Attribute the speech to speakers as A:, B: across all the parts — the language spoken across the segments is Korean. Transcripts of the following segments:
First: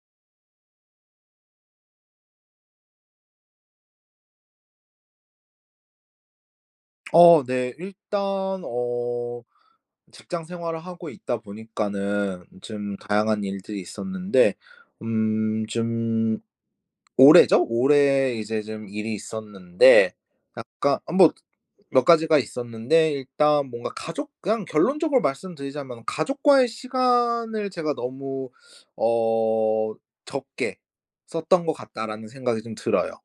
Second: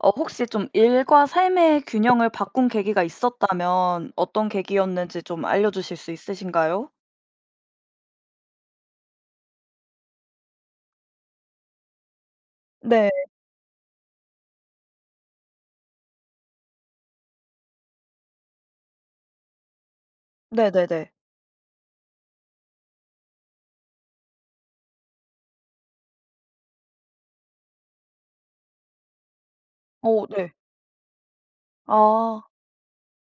A: 어 혹시 좀 일과 삶의 균형을 바꾼 계기가 있었다면 어떤 계기였는지 좀 알려주실 수 있으신가요?
B: 어 네. 일단 어 직장 생활을 하고 있다 보니까는 좀
A: 네.
B: 다양한 일들이 있었는데 음 좀 올해죠? 올해 이제 좀 일이 있었는데 약간
A: 네네네.
B: 아 뭐 몇 가지가 있었는데 일단 뭔가 가족 그냥 결론적으로 말씀드리자면은 '가족과의 시간을 제가 너무 어
A: 어 네.
B: 적게 썼던 거 같다.'라는
A: 아.
B: 생각이 좀 들어요.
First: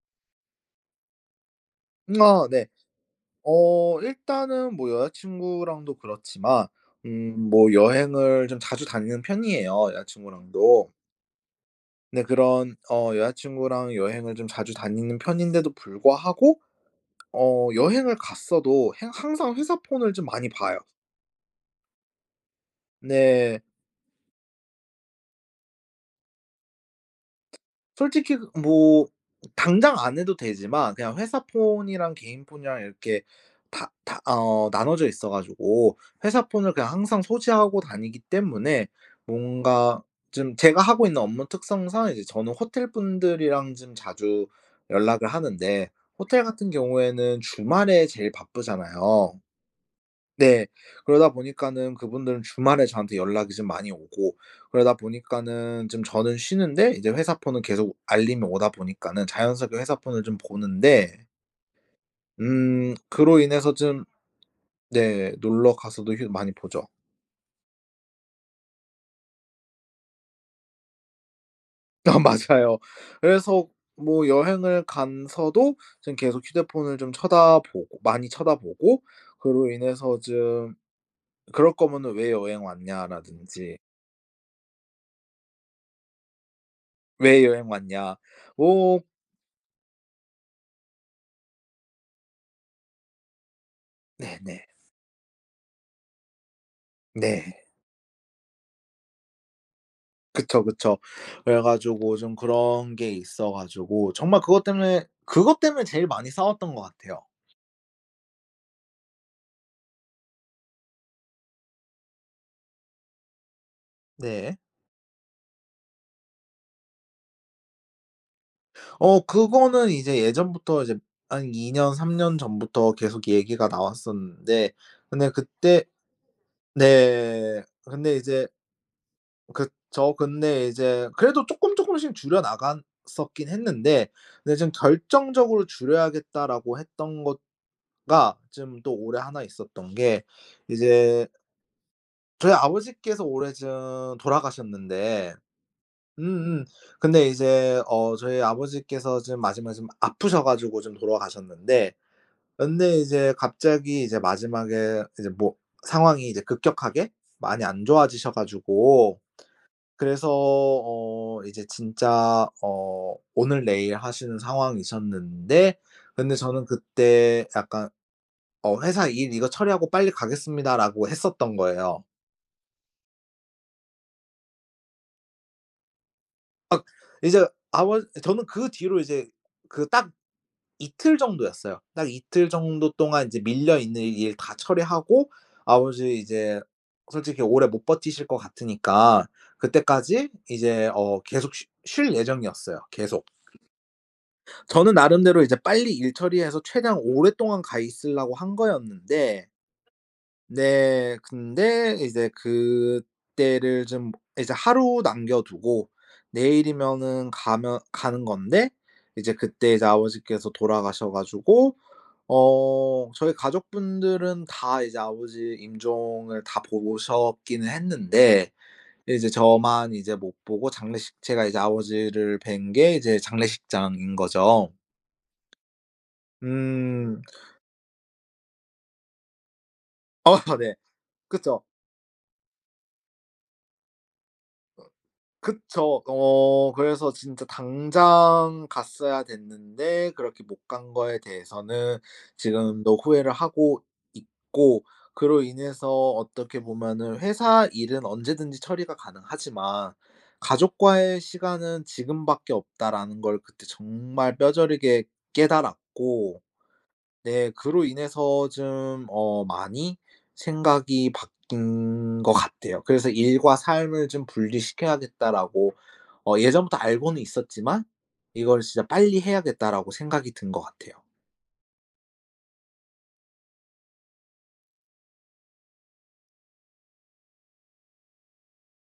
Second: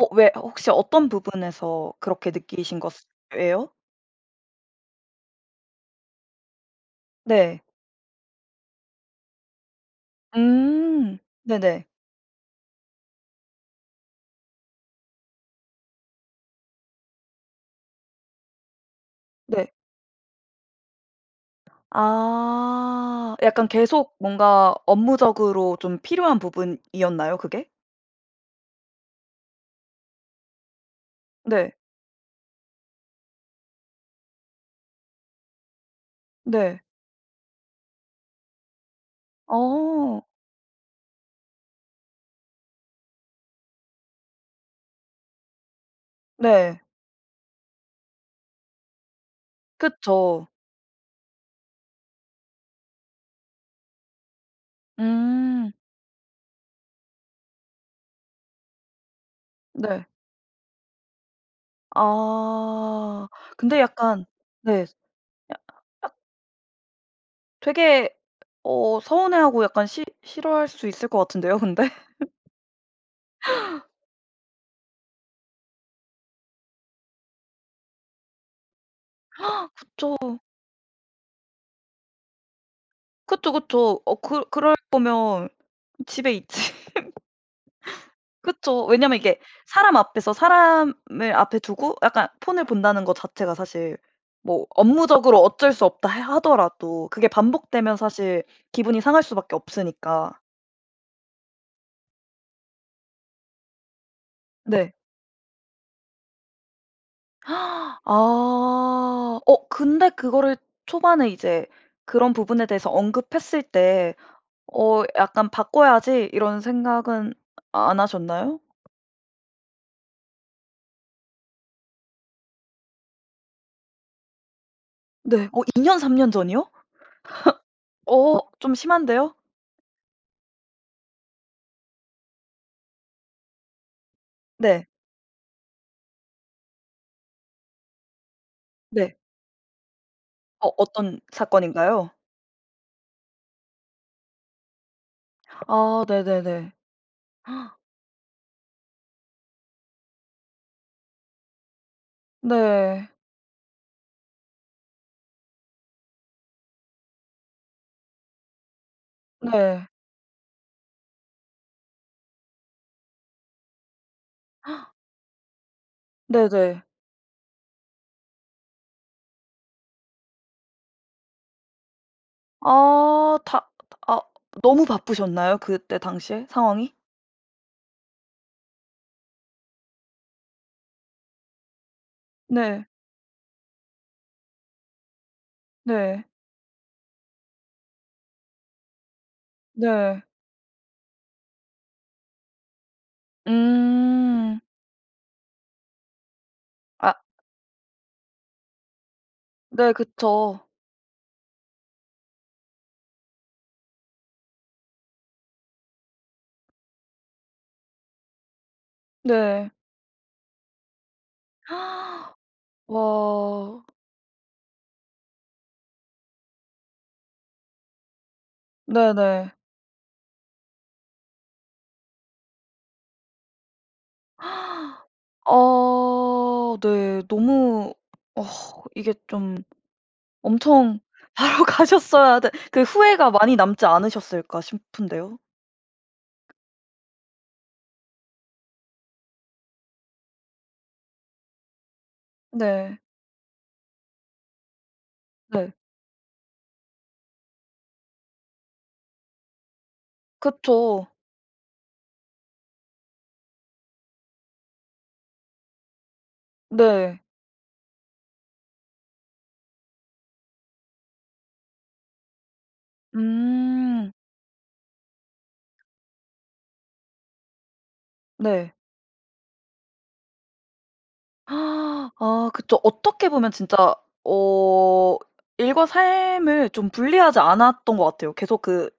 A: 어 왜 호 혹시 어떤 부분에서 그렇게
B: 어 네.
A: 느끼신 것 예요?
B: 어 일단은 뭐 여자친구랑도 그렇지만 음
A: 네.
B: 뭐 여행을 좀 자주 다니는 편이에요, 여자친구랑도.
A: 음. 네네.
B: 네. 그런 어 여자친구랑 여행을 좀 자주 다니는 편인데도 불구하고 어 여행을 갔어도 행 항상
A: 네.
B: 회사 폰을 좀 많이 봐요.
A: 아.
B: 네.
A: 약간 계속 뭔가 업무적으로 좀 필요한 부분이었나요? 그게?
B: 솔직히 그 뭐 당장 안 해도 되지만 그냥
A: 네.
B: 회사폰이랑 개인폰이랑 이렇게 다 다 어 나눠져 있어 가지고 회사폰을
A: 네.
B: 그냥 항상 소지하고 다니기 때문에 뭔가
A: 어.
B: 좀 제가 하고 있는 업무 특성상 이제 저는 호텔분들이랑 좀 자주 연락을 하는데 호텔 같은
A: 네.
B: 경우에는 주말에 제일 바쁘잖아요.
A: 그쵸.
B: 네. 그러다 보니까는 그분들은 주말에 저한테 연락이 좀 많이 오고 그러다
A: 음.
B: 보니까는 좀 저는 쉬는데 이제 회사폰은 계속 알림이 오다 보니까는 자연스럽게
A: 네.
B: 회사폰을 좀 보는데. 음
A: 아
B: 그로 인해서
A: 근데
B: 좀
A: 약간 네. 스
B: 네.
A: 야
B: 놀러 가서도
A: 앗
B: 휴 많이 보죠.
A: 되게 어 서운해하고 약간 싫 싫어할 수 있을 것 같은데요 근데?
B: 다 맞아요. 그래서 뭐 여행을 간 서도 좀 계속 휴대폰을 좀 쳐다보고 많이 쳐다보고 그로
A: 그쵸.
B: 인해서 좀 "그럴 거면은 왜 여행
A: 그쵸,
B: 왔냐?"라든지
A: 그쵸. 어 그 그럴 거면 집에 있지.
B: "왜 여행 왔냐?"
A: 그쵸.
B: 어
A: 왜냐하면 이게 사람 앞에서 사람을 앞에 두고 약간 폰을 본다는 것 자체가 사실 뭐
B: 네네.
A: 업무적으로 어쩔 수 없다 해 하더라도 그게
B: 네.
A: 반복되면 사실 기분이 상할 수밖에 없으니까.
B: 그쵸, 그쵸. 그래가지고 좀 그런 게 있어 가지고 정말 그것
A: 네.
B: 때문에, 그것 때문에 제일 많이 싸웠던 것 같아요.
A: 아. 어 근데 그거를 초반에 이제 그런 부분에 대해서 언급했을 때
B: 네.
A: 어 '약간 바꿔야지?' 이런 생각은 안 하셨나요?
B: 어 그거는 이제 예전부터 이제 한 2 년, 3 년 전부터 계속 얘기가 나왔었는데 근데
A: 네. 어 2
B: 그때
A: 년, 3 년 전이요?
B: 네.
A: 허.
B: 근데
A: 어
B: 이제
A: 좀 심한데요?
B: 그쵸? 근데 이제 그래도 쪼끔 쪼끔씩 줄여나갔었긴 했는데 근데 좀
A: 네.
B: '결정적으로 줄여야겠다.'라고 했던 것 가 좀 또
A: 네.
B: 올해 1 있었던 게
A: 어. 어떤
B: 이제
A: 사건인가요?
B: 저희 아버지께서 올해 좀 돌아가셨는데.
A: 아.
B: 음음.
A: 네네네.
B: 근데 이제 어 저희 아버지께서 좀 마지막에 좀 아프셔 가지고 좀 돌아가셨는데 근데
A: 네.
B: 이제 갑자기 이제 마지막에 이제 뭐 상황이 이제 급격하게 많이 안 좋아지셔 가지고
A: 네.
B: 그래서 어 이제 진짜 어 오늘내일하시는 상황이셨는데 근데 저는
A: 네네.
B: 그때 약간 어 "회사 일 이거 처리하고 빨리 가겠습니다."라고 했었던 거예요.
A: 어 다 아 너무 바쁘셨나요? 그때 당시에
B: 아
A: 상황이?
B: 이제 아버 저는 그 뒤로 이제 그 딱 이틀 정도였어요. 딱 이틀
A: 네.
B: 정도 동안 이제 밀려 있는 일 다 처리하고 아버지
A: 네.
B: 이제 솔직히 오래 못 버티실 거 같으니까
A: 네.
B: 그때까지 이제 어 계속 쉬 쉴 예정이었어요, 계속.
A: 음.
B: 저는 나름대로 이제 빨리 일 처리해서 최대한
A: 아.
B: 오랫동안 가 있으려고 한 거였는데
A: 네 그쵸.
B: 네 근데 이제 그때를 좀 이제 하루 남겨 두고 내일이면은 가면 가는 건데 이제
A: 네.
B: 그때 이제 아버지께서 돌아가셔 가지고 어 저희
A: 와.
B: 가족분들은 다 이제 아버지 임종을 다 보고 오셨기는 했는데 이제
A: 네네.
B: 저만 이제 못 보고 장례식 제가 이제 아버지를 뵌 게 이제 장례식장인 거죠.
A: 어
B: 음.
A: 네 너무 어 이게 좀
B: 네
A: 엄청
B: 그쵸.
A: 바로 가셨어야 되 그 후회가 많이 남지 않으셨을까 싶은데요.
B: 그쵸. 어 그래서 진짜 당장 갔어야 됐는데 그렇게 못 간 거에 대해서는 지금도
A: 네.
B: 후회를 하고 있고 그로
A: 네.
B: 인해서 어떻게 보면은 '회사 일은 언제든지 처리가 가능하지만
A: 그쵸.
B: 가족과의 시간은 지금밖에 없다.'라는 걸 그때 정말 뼈저리게 깨달았고
A: 네.
B: 네 그로 인해서 좀 어 많이 생각이 바뀐 거 같아요. 그래서 '일과 삶을
A: 음.
B: 좀 분리시켜야겠다.'라고 어 예전부터 알고는 있었지만 이거를
A: 네.
B: '진짜 빨리 해야겠다.'라고 생각이 든 거 같아요.
A: 아 그쵸. 어떻게 보면 진짜 어 일과 삶을 좀 분리하지 않았던 것 같아요. 계속 그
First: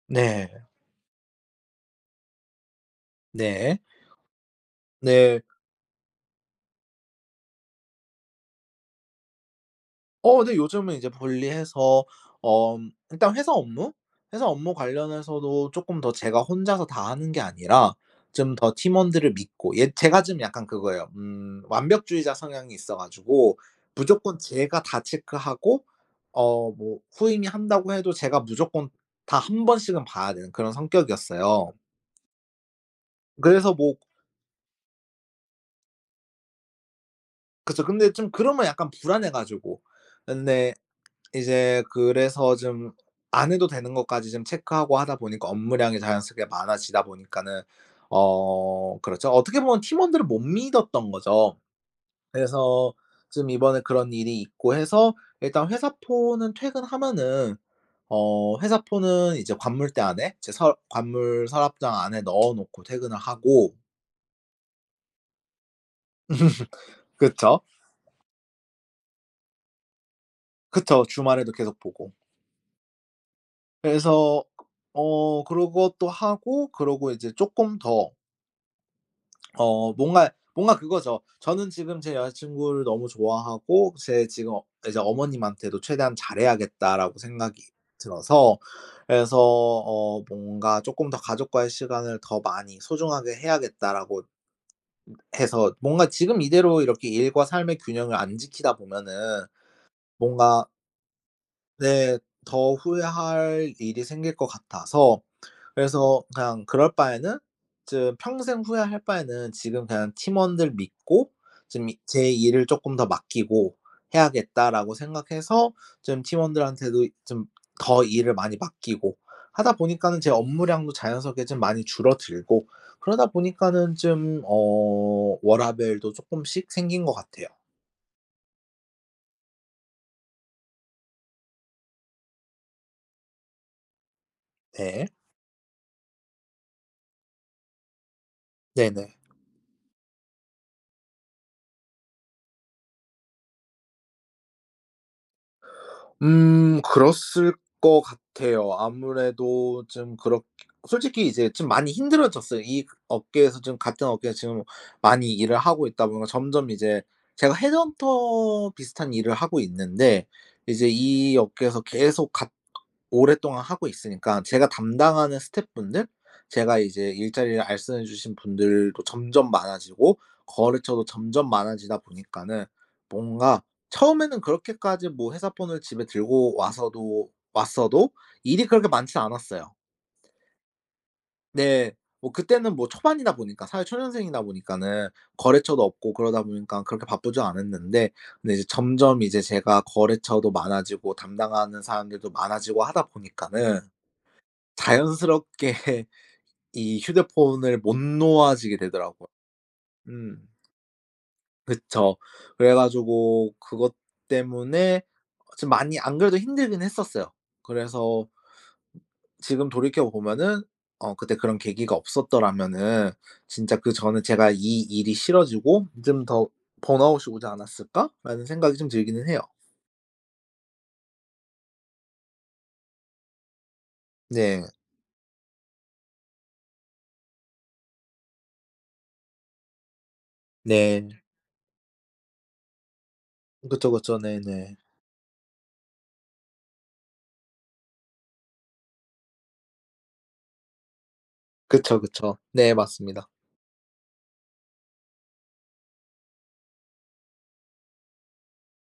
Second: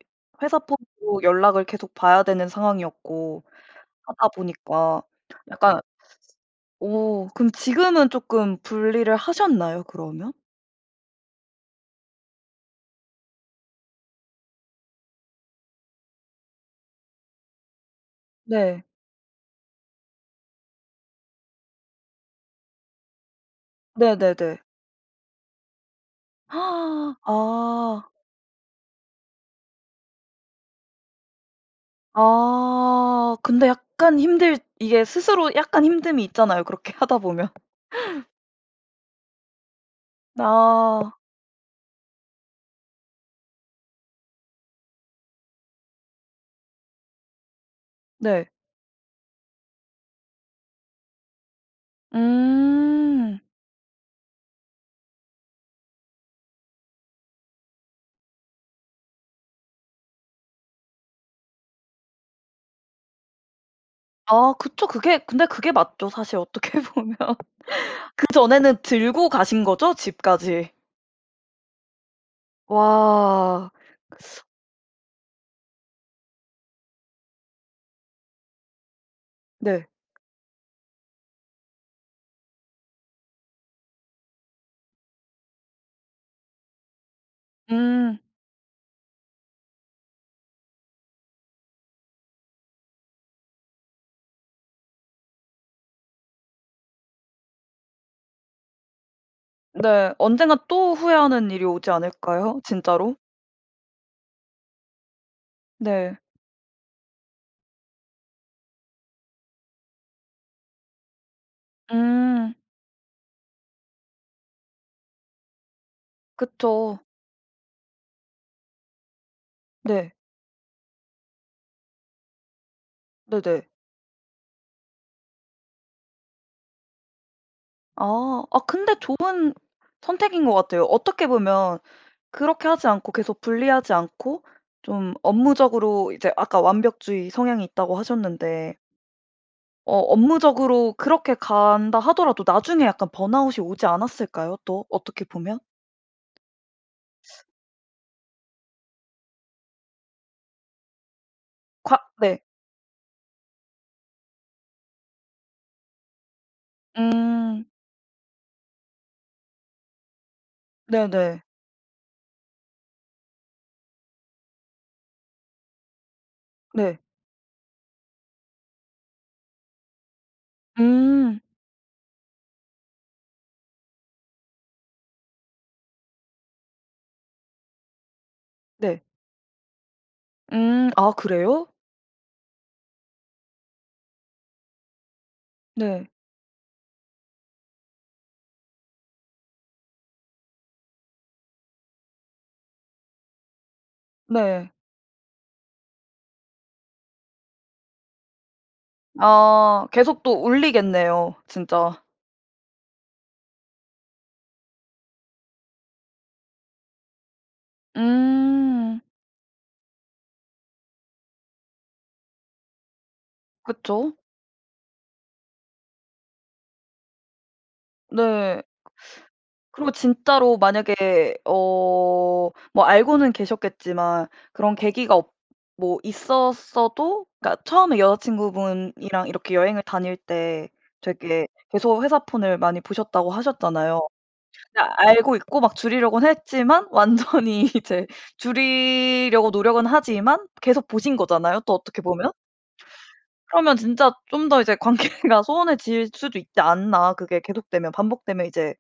A: 회사
B: 네.
A: 폰으로 연락을 계속 봐야 되는 상황이었고
B: 네.
A: 하다 보니까
B: 네.
A: 약간 어 그럼 지금은 쪼끔 분리를 하셨나요 그러면?
B: 어 네. 요즘은 이제 분리해서 엄 일단 회사 업무? 회사 업무 관련해서도 쪼끔 더 제가 혼자서 다 하는 게 아니라 좀 더
A: 네.
B: 팀원들을 믿고 예 제가 좀 약간 그거예요. 음 완벽주의자 성향이 있어가지고 무조건
A: 네네네.
B: 제가 다 체크하고 어 뭐 후임이 한다고
A: 아.
B: 해도 제가 무조건 다 1 번씩은 봐야 되는 그런 성격이었어요.
A: 아. 근데
B: 그래서 뭐
A: 약간 힘들 이게 스스로 약간 힘듦이 있잖아요. 그렇게 하다 보면.
B: 그쵸. 근데 좀 그러면 약간 불안해가지고. 근데
A: 아.
B: 이제 그래서 좀 안 해도 되는 것까지 좀 체크하고 하다 보니까 업무량이 자연스럽게 많아지다 보니까는
A: 네.
B: 어 그렇죠. 어떻게 보면 팀원들을 못 믿었던 거죠. 그래서
A: 음.
B: 좀 이번에 그런 일이 있고 해서 일단 회사 폰은 퇴근하면은 어 회사 폰은 이제 관물대 안에 제 서 관물 서랍장 안에 넣어놓고 퇴근을 하고...
A: 아 그쵸. 그게 근데 그게 맞죠. 사실 어떻게 보면.
B: 그쵸.
A: 그 전에는 들고 가신거죠 집까지.
B: 그쵸. 주말에도 계속 보고.
A: 와.
B: 그래서 어 그러고 또 하고 그러고 이제 쪼끔 더
A: 네.
B: 어 뭔가 뭔가 그거죠. 저는 지금 제 여자 친구를 너무 좋아하고 제 지금 이제 '어머님한테도 최대한 잘해야겠다.'라고 생각이
A: 음.
B: 들어서 그래서 어 뭔가 쪼끔 더 '가족과의 시간을 더 많이 소중하게 해야겠다.'라고 해서 뭔가 지금 이대로 이렇게 일과 삶의 균형을 안 지키다 보면은
A: 네. 언젠가
B: 뭔가
A: 또 후회하는 일이 오지
B: 네.
A: 않을까요?
B: 더
A: 진짜로?
B: 후회할 일이 생길 것 같아서
A: 네.
B: 그래서 그냥 그럴 바에는 즈 평생 후회할 바에는 지금 그냥 팀원들 믿고 지금 이 제
A: 음.
B: 일을 '쪼끔 더 맡기고 해야겠다.'라고 생각해서 좀
A: 그쵸.
B: 팀원들한테도 좀 더 일을 많이 맡기고 하다
A: 네.
B: 보니까는 제 업무량도 자연스럽게 좀 많이 줄어들고 그러다
A: 네네.
B: 보니까는 좀 어 워라밸도 쪼끔씩 생긴 것 같아요.
A: 아. 아 근데 좋은 선택인 것 같아요. 어떻게 보면 그렇게 하지 않고 계속 분리하지 않고
B: 네.
A: 좀 업무적으로 이제 아까 "완벽주의 성향이 있다."고 하셨는데
B: 네네.
A: 어 업무적으로 그렇게 간다 하더라도 나중에 약간 번아웃이 오지 않았을까요? 또 어떻게 보면?
B: 음. 그랬을 것 같아요. 아무래도 좀 그렇게 솔직히 이제 좀 많이
A: 과 네.
B: 힘들어졌어요. 이 업계에서 좀 같은 업계에서 지금 많이 일을 하고 있다 보면 점점 이제 제가
A: 음.
B: 헤드헌터 비슷한 일을 하고 있는데 이제 이
A: 네네.
B: 업계에서 계속 같 오랫동안 하고 있으니까 제가 담당하는 스텝분들 제가
A: 네.
B: 이제 일자리를 알선해 주신 분들도 점점 많아지고 거래처도
A: 음.
B: 점점 많아지다 보니까는 뭔가 처음에는 그렇게까지 뭐 회사 폰을 집에 들고 와서도 왔어도 일이 그렇게
A: 네.
B: 많진 않았어요.
A: 음. 아 그래요?
B: 네. 뭐 그때는 뭐 초반이다 보니까 사회 초년생이다 보니까는 거래처도
A: 네.
B: 없고 그러다 보니까 그렇게 바쁘지 않았는데 근데 이제 점점 이제 제가 거래처도 많아지고 담당하는 사람들도 많아지고 하다 보니까는
A: 네.
B: 자연스럽게 이 휴대폰을 못 놓아지게 되더라고.
A: 아. 계속 또
B: 음.
A: 울리겠네요 진짜.
B: 그쵸. 그래 가지고 그것 때문에 좀 많이 안 그래도 힘들긴 했었어요. 그래서
A: 음.
B: 지금 돌이켜 보면은 어 '그때 그런 계기가 없었더라면은 진짜
A: 그쵸.
B: 그전에 제가 이 일이 싫어지고 좀 더 번아웃이 오지 않았을까?'라는
A: 네.
B: 생각이 좀 들기는 해요.
A: 그리고 진짜로 만약에 어 뭐 알고는 계셨겠지만
B: 네.
A: 그런 계기가 없 뭐 있었어도 그러니까 처음에 여자친구분이랑 이렇게 여행을 다닐 때
B: 네.
A: 되게 계속 회사 폰을 많이 보셨다고
B: 그쵸,
A: 하셨잖아요.
B: 그쵸. 네네.
A: 근데 알고 있고 막 줄이려고는 했지만 완전히 이제 줄이려고 노력은 하지만 계속 보신 거잖아요 또
B: 그쵸.
A: 어떻게 보면.
B: 그쵸. 네. 맞습니다.
A: 그러면 진짜 좀 더 이제 관계가 소원해질 수도 있지 않나 그게 계속되면 반복되면 이제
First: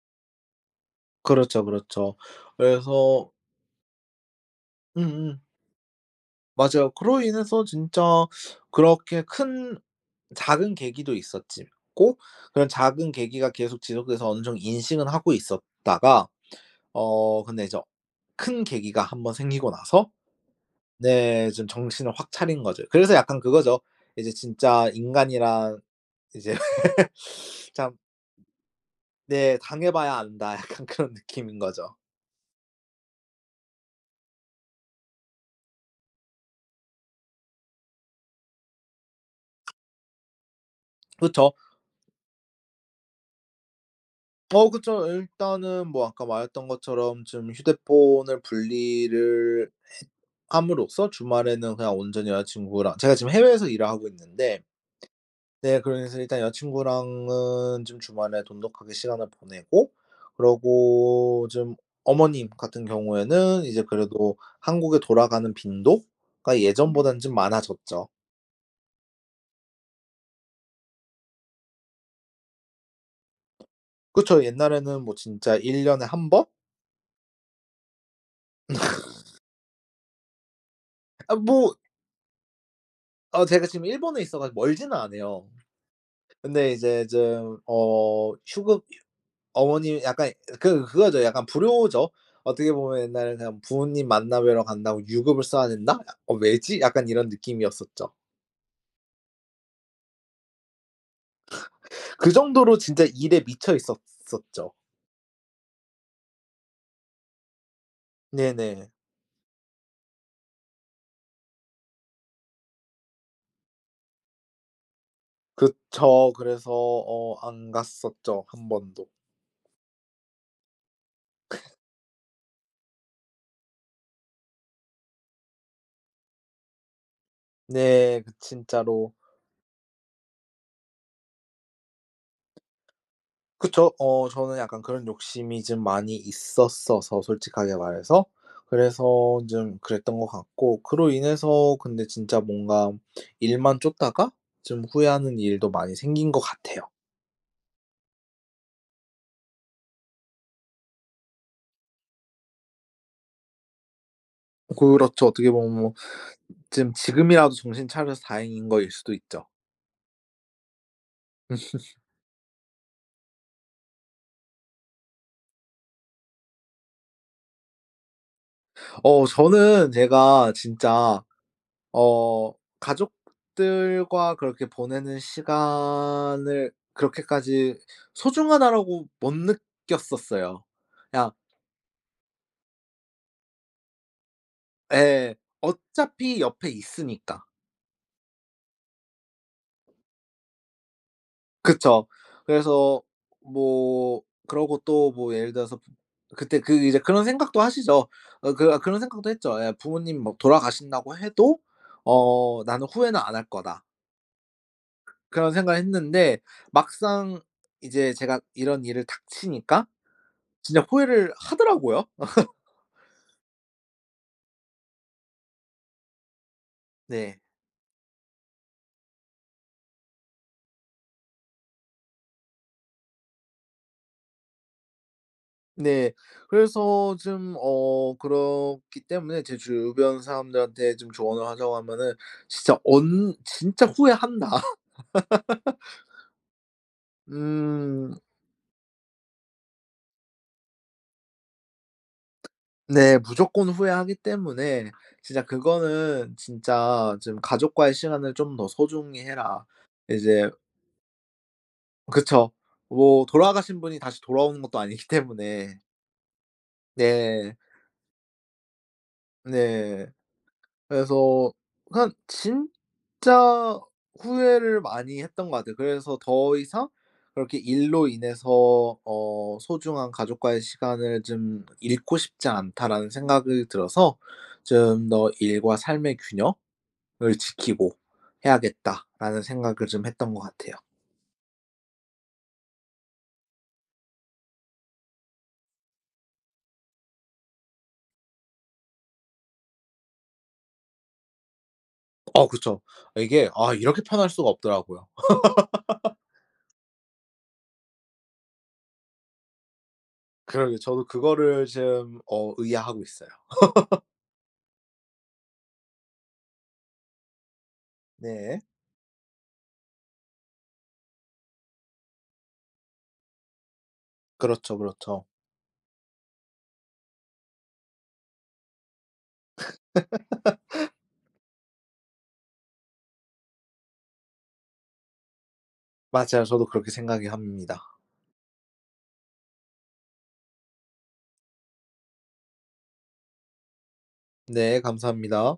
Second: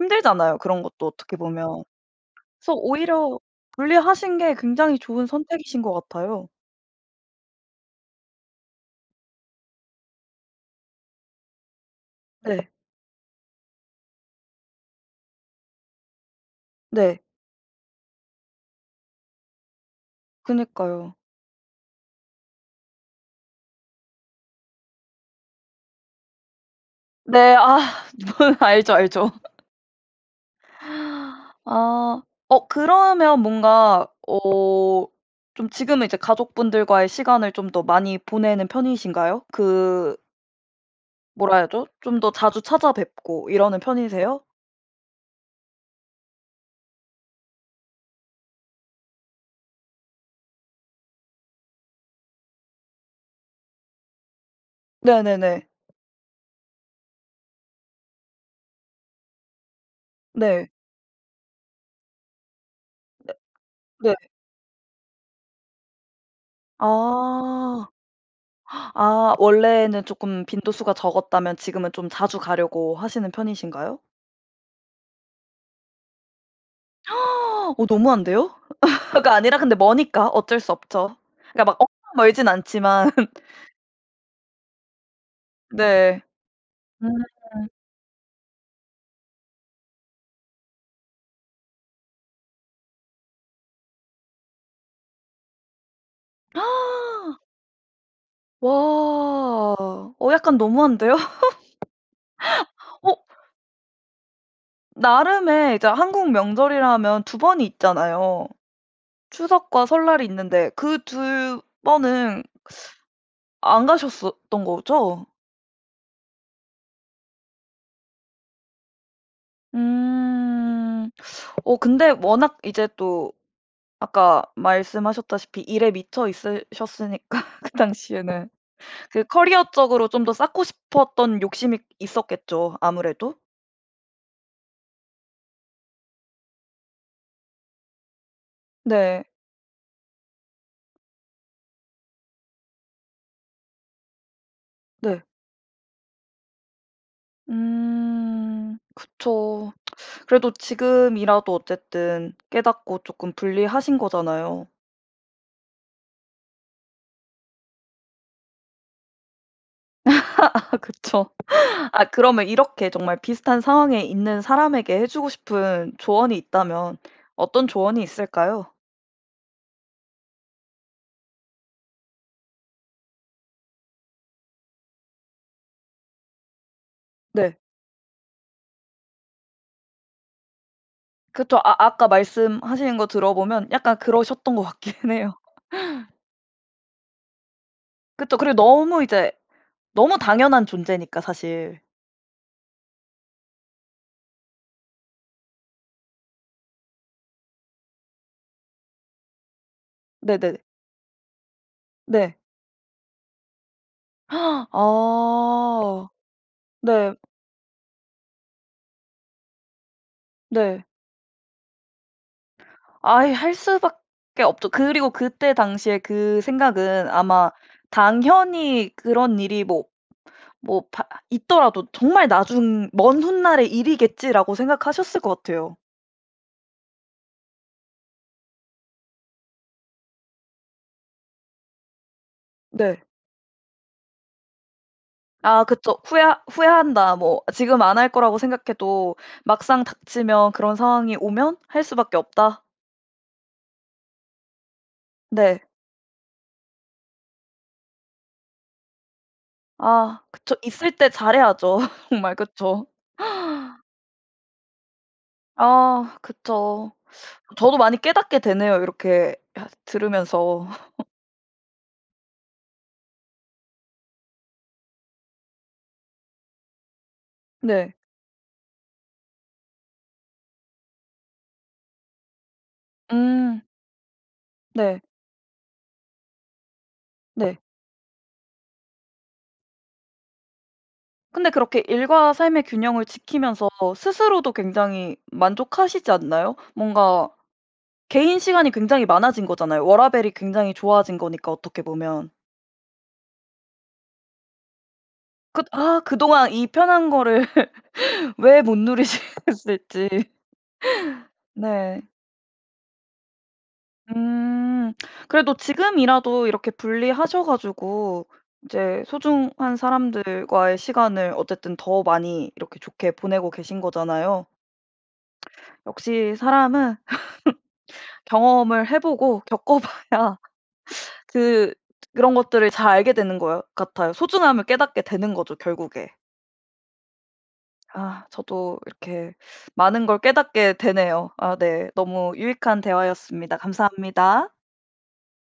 A: 힘들잖아요 그런 것도 어떻게
B: 그렇죠,
A: 보면.
B: 그렇죠.
A: 그래서
B: 그래서
A: 오히려 분리하신 게 굉장히 좋은
B: 음음.
A: 선택이신 것 같아요.
B: 맞아요. 그로 인해서 진짜 그렇게 큰 작은 계기도 있었지 고 그런
A: 네.
B: 작은 계기가 계속 지속돼서 어느 정도 인식은 하고 있었다가
A: 네.
B: 어 근데 이제 큰 계기가 한번 생기고 나서
A: 그니까요.
B: 네. 좀 정신을 확 차린 거죠. 그래서 약간 그거죠. 이제 진짜 인간이란 이제
A: 네. 아.
B: 참.
A: 뭔 알죠, 알죠.
B: 네. '당해 봐야 안다.' 약간 그런 느낌인 거죠.
A: 아. 어 그러면 뭔가 어 좀 지금은 이제 가족분들과의 시간을 좀 더 많이 보내는 편이신가요? 그
B: 그쵸.
A: 뭐라 해야죠? 좀 더 자주 찾아뵙고 이러는 편이세요?
B: 어 그쵸. 일단은 뭐 아까 말했던 것처럼 좀 휴대폰을 분리를 해 함으로써 주말에는 그냥 온전히 여자 친구랑 제가 지금 해외에서 일을 하고 있는데
A: 네네네.
B: 네 그래서 일단 여자 친구랑은 좀 주말에 돈독하게 시간을 보내고
A: 네.
B: 그러고 좀 어머님 같은
A: 네.
B: 경우에는 이제
A: 네.
B: 그래도 한국에 돌아가는 빈도가 예전보다는 좀
A: 아.
B: 많아졌죠.
A: 아 원래는 쪼끔 빈도수가 적었다면 지금은 좀 자주 가려고 하시는 편이신가요?
B: 그쵸. 옛날에는 뭐 진짜 1 년에 1 번?
A: 어 너무한데요? 가 아니라 근데 머니까 어쩔 수 없죠.
B: 아
A: 그러니까 막
B: 뭐
A: 엄청 멀진 않지만.
B: 아 제가 지금 일본에 있어가 멀지는 않아요.
A: 네.
B: 근데 이제
A: 음.
B: 좀 어 휴급 유 어머님 약간 그 그거죠, 약간 불효죠. 어떻게 보면 옛날에 그냥 부모님 만나 뵈러 간다고 유급을 써야 된다? 약 '어 왜지?' 약간 이런 느낌이었었죠.
A: 와. 어 약간 너무한데요?
B: 그 정도로 진짜
A: 어
B: 일에 미쳐 있었었죠.
A: 나름에 이제 한국 명절이라면 2 번이 있잖아요.
B: 네네.
A: 추석과 설날이 있는데 그 2 번은 안 가셨었던 거죠?
B: 그쵸. 그래서 어 안 갔었죠 1 번도.
A: 음 어 근데 워낙 이제 또 아까 말씀하셨다시피 일에 미쳐 있으셨으니까 그
B: 네 그
A: 당시에는
B: 진짜로
A: 그 커리어 쪽으로 좀 더 쌓고 싶었던 욕심이 있었겠죠 아무래도.
B: 그쵸. 어 저는 약간 그런 욕심이 좀 많이 있었어서 솔직하게 말해서.
A: 네.
B: 그래서 좀 그랬던 거 같고 그로 인해서 근데 진짜 뭔가 일만 쫓다가 좀
A: 네.
B: 후회하는 일도 많이 생긴 거 같아요.
A: 음 그쵸. 그래도 지금이라도 어쨌든 깨닫고 조금 분리하신 거잖아요.
B: 그렇죠. 어떻게 보면 뭐 지금, 지금이라도 정신 차려서 다행인 거일 수도 있죠.
A: 아 그쵸. 아 그러면 이렇게 정말 비슷한 상황에 있는 사람에게 해 주고 싶은 조언이 있다면 어떤 조언이 있을까요?
B: 어 저는 제가 진짜 어 가족들과 그렇게 보내는 시간을
A: 네.
B: 그렇게까지 '소중하다.'라고 못 느꼈었어요. 그냥
A: 그쵸. 아 아까 말씀하시는 거 들어 보면 약간 그러셨던 것 같긴
B: 예.
A: 해요.
B: 어차피 옆에 있으니까.
A: 그쵸. 그리고 너무 이제 너무 당연한 존재니까 사실.
B: 그쵸. 그래서 뭐 그러고 또 뭐 예를 들어서 그때 그 이제 그런 생각도 하시죠. 어 그 그런 생각도 했죠. 예 부모님이 막
A: 네네네.
B: 돌아가신다고 해도
A: 네.
B: 어 '나는 후회는 안 할 거다.' 그런 생각을
A: 아
B: 했는데
A: 네.
B: 막상 이제 제가 이런 일을 닥치니까
A: 네.
B: 진짜 후회를 하더라고요.
A: 아이 할 수밖에 없죠. 그리고 그때 당시에 그 생각은
B: 네.
A: 아마 당연히 그런 일이 뭐 뭐 바 있더라도 정말 나중 '먼 훗날의 일이겠지.'라고 생각하셨을 것 같아요.
B: 네. 그래서 좀 어 그렇기 때문에 제 주변 사람들한테 좀 조언을 하자고 하면은 진짜
A: 네.
B: 언 "진짜 후회한다."
A: 아 그쵸. 후회 "후회한다." 뭐 지금 안 할
B: 음.
A: 거라고 생각해도 막상 닥치면 그런 상황이 오면 "할 수밖에 없다."
B: 네. 무조건 후회하기 때문에 진짜
A: 네.
B: 그거는 진짜 좀 "가족과의 시간을 좀 더 소중히 해라."
A: 아
B: 이제
A: 그쵸. 있을 때 잘해야죠. 정말
B: 그쵸.
A: 그쵸.
B: 뭐 돌아가신 분이 다시 돌아오는 것도 아니기 때문에.
A: 아 그쵸.
B: 네.
A: 저도 많이 깨닫게 되네요 이렇게 [unintelligible]
B: 네.
A: 들으면서.
B: 그래서 한 진짜 후회를 많이 했던 거 같아요. 그래서 더 이상 그렇게
A: 네.
B: '일로 인해서 어 소중한 가족과의 시간을 좀 잃고 싶지 않다.'라는
A: 음.
B: 생각이 들어서
A: 네.
B: 좀 더 '일과 삶의 균형을
A: 네.
B: 지키고 해야겠다.'라는 생각을 좀 했던 거 같아요.
A: 근데 그렇게 일과 삶의 균형을 지키면서 스스로도 굉장히 만족하시지 않나요? 뭔가 개인 시간이 굉장히 많아진 거잖아요. 워라밸이 굉장히 좋아진 거니까 어떻게 보면.
B: 어 그쵸. 이게 아 이렇게 편할 수가 없더라고요.
A: 그 아 그동안 이 편한 거를 왜 못 누리셨을지.
B: 그러게 저도 그거를
A: 네.
B: 지금 어 의아해 하고 있어요.
A: 음. 그래도 지금이라도 이렇게 분리하셔 가지고
B: 네.
A: 이제 소중한 사람들과의 시간을 어쨌든 더 많이 이렇게 좋게 보내고 계신 거잖아요.
B: 그렇죠, 그렇죠.
A: 역시 사람은 경험을 해 보고 겪어 봐야 그 또 그런 것들을 잘 알게 되는 것 같아요. 소중함을 깨닫게 되는 거죠 결국에.
B: 맞아요. 저도 그렇게 생각을 합니다.
A: 아 저도 이렇게 많은 걸 깨닫게 되네요. 아 네. 너무 유익한 대화였습니다. 감사합니다.
B: 네. 감사합니다.